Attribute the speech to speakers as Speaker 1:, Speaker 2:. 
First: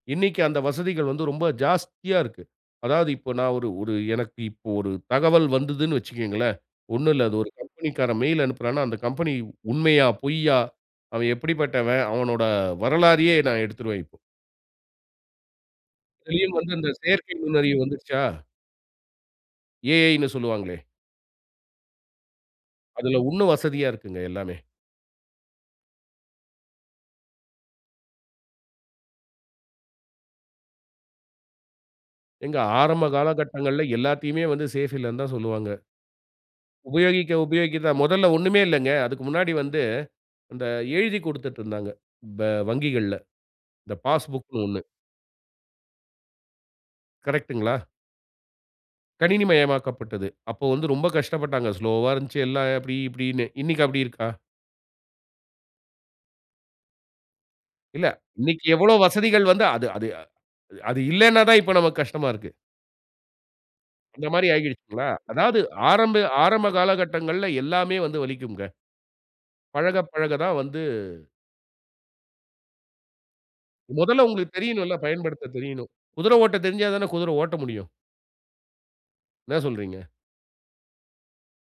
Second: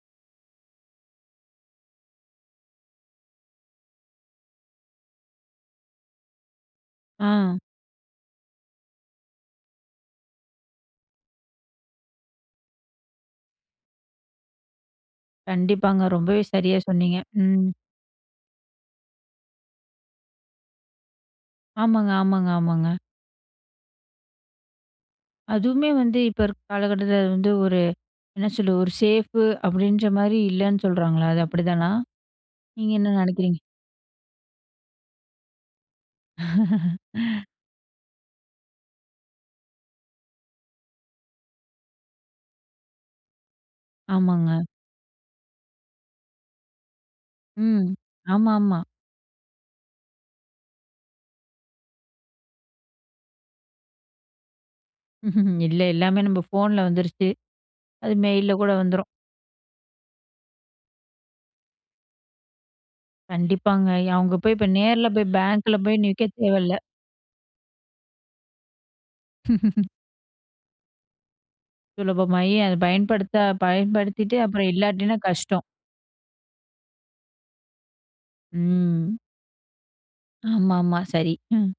Speaker 1: இன்னைக்கு அந்த வசதிகள் வந்து ரொம்ப ஜாஸ்தியா இருக்கு. அதாவது இப்ப நான் ஒரு, ஒரு எனக்கு இப்ப ஒரு தகவல் வந்ததுன்னு வச்சுக்கங்களேன், ஒண்ணும் இல்ல, அது ஒரு
Speaker 2: ஆ.
Speaker 1: கம்பெனிக்காரன் மெயில் அனுப்புறான்னா, அந்த கம்பெனி உண்மையா? பொய்யா? அவன் எப்படிப்பட்டவன்? அவனோட வரலாறையே நான் எடுத்துருவேன் இப்போ.
Speaker 2: கண்டிப்பாங்க. ரொம்பவே
Speaker 1: இதிலயும் வந்து
Speaker 2: சரியா
Speaker 1: அந்த
Speaker 2: சொன்னீங்க.
Speaker 1: செயற்கை
Speaker 2: ம்.
Speaker 1: நுண்ணறிவு வந்துருச்சா? ஏ.ஐன்னு சொல்லுவாங்களே.
Speaker 2: ஆமாங்க, ஆமாங்க, ஆமாங்க.
Speaker 1: அதில உண்ணும் வசதியா இருக்குங்க எல்லாமே.
Speaker 2: அதுவுமே வந்து இப்ப இருக்க காலகட்டத்தில அது வந்து ஒரு என்ன சொல்ல? ஒரு சேஃபு அப்படீன்ற மாரி இல்லைன்னு சொல்றாங்கல்ல, அது அப்டிதானா?
Speaker 1: ஏங்க
Speaker 2: நீங்க
Speaker 1: ஆரம்ப
Speaker 2: என்ன நெனைக்கிறீங்க?
Speaker 1: காலகட்டங்கள்ல எல்லாத்தையுமே வந்து சேஃப் இல்லைன்னு தான் சொல்லுவாங்க. உபயோகிக்க உபயோகிக்க தான். முதல்ல ஒண்ணுமே இல்லைங்க. அதுக்கு முன்னாடி வந்து, அந்த எழுதிக் கொடுத்துட்டுருந்தாங்க. ப வங்கிகள்ல, இந்த
Speaker 2: ஆமாங்க.
Speaker 1: பாஸ்புக்ன்னு ஒண்ணு. கரெக்ட்டுங்களா?
Speaker 2: ம். ஆமாமா.
Speaker 1: கணினி மயமாக்கப்பட்டது. அப்போ வந்து ரொம்ப கஷ்டப்பட்டாங்க. ஸ்லோவா இருந்துச்சு எல்லாம், "அப்டி இப்டீன்னு" இன்னைக்கு அப்டி இருக்கா?
Speaker 2: இல்ல, எல்லாமே நம்ப ஃபோன்ல வந்துருச்சு.
Speaker 1: இல்ல.
Speaker 2: அது மெயில்ல
Speaker 1: இன்னைக்கி
Speaker 2: கூட
Speaker 1: எவ்வளவு
Speaker 2: வந்துரும்.
Speaker 1: வசதிகள் வந்து, அது அது அது இல்லைன்னா தான் இப்ப நமக்கு கஷ்டமா இருக்கு.
Speaker 2: கண்டிப்பாங்க. ய
Speaker 1: அந்த
Speaker 2: அவங்க
Speaker 1: மாரி
Speaker 2: போய் இப்ப
Speaker 1: ஆகிடுச்சுங்களா?
Speaker 2: நேர்ல போய்,
Speaker 1: அதாவது
Speaker 2: பேங்க்ல போய்
Speaker 1: ஆரம்ப,
Speaker 2: நிக்க
Speaker 1: ஆரம்ப
Speaker 2: தேவையில்ல.
Speaker 1: காலகட்டங்கள்ல எல்லாமே வந்து வலிக்கும்ங்க. பழகப் பழக தான் வந்து
Speaker 2: சுலபமாயி அத பயன்படுத்த
Speaker 1: மொதல்ல
Speaker 2: பயன்படுத்திட்டு
Speaker 1: ஒங்களுக்கு
Speaker 2: அப்பறம்
Speaker 1: தெரியணும்ல்ல,
Speaker 2: இல்லாட்டின்னா
Speaker 1: பயன்படுத்தத்
Speaker 2: கஷ்டம்.
Speaker 1: தெரியணும். குதிரை ஓட்ட தெரிஞ்சா தான, குதிரை ஓட்ட முடியும்.
Speaker 2: ம்.
Speaker 1: என்ன சொல்றீங்க?
Speaker 2: ஆமாமா, சரி. ம்.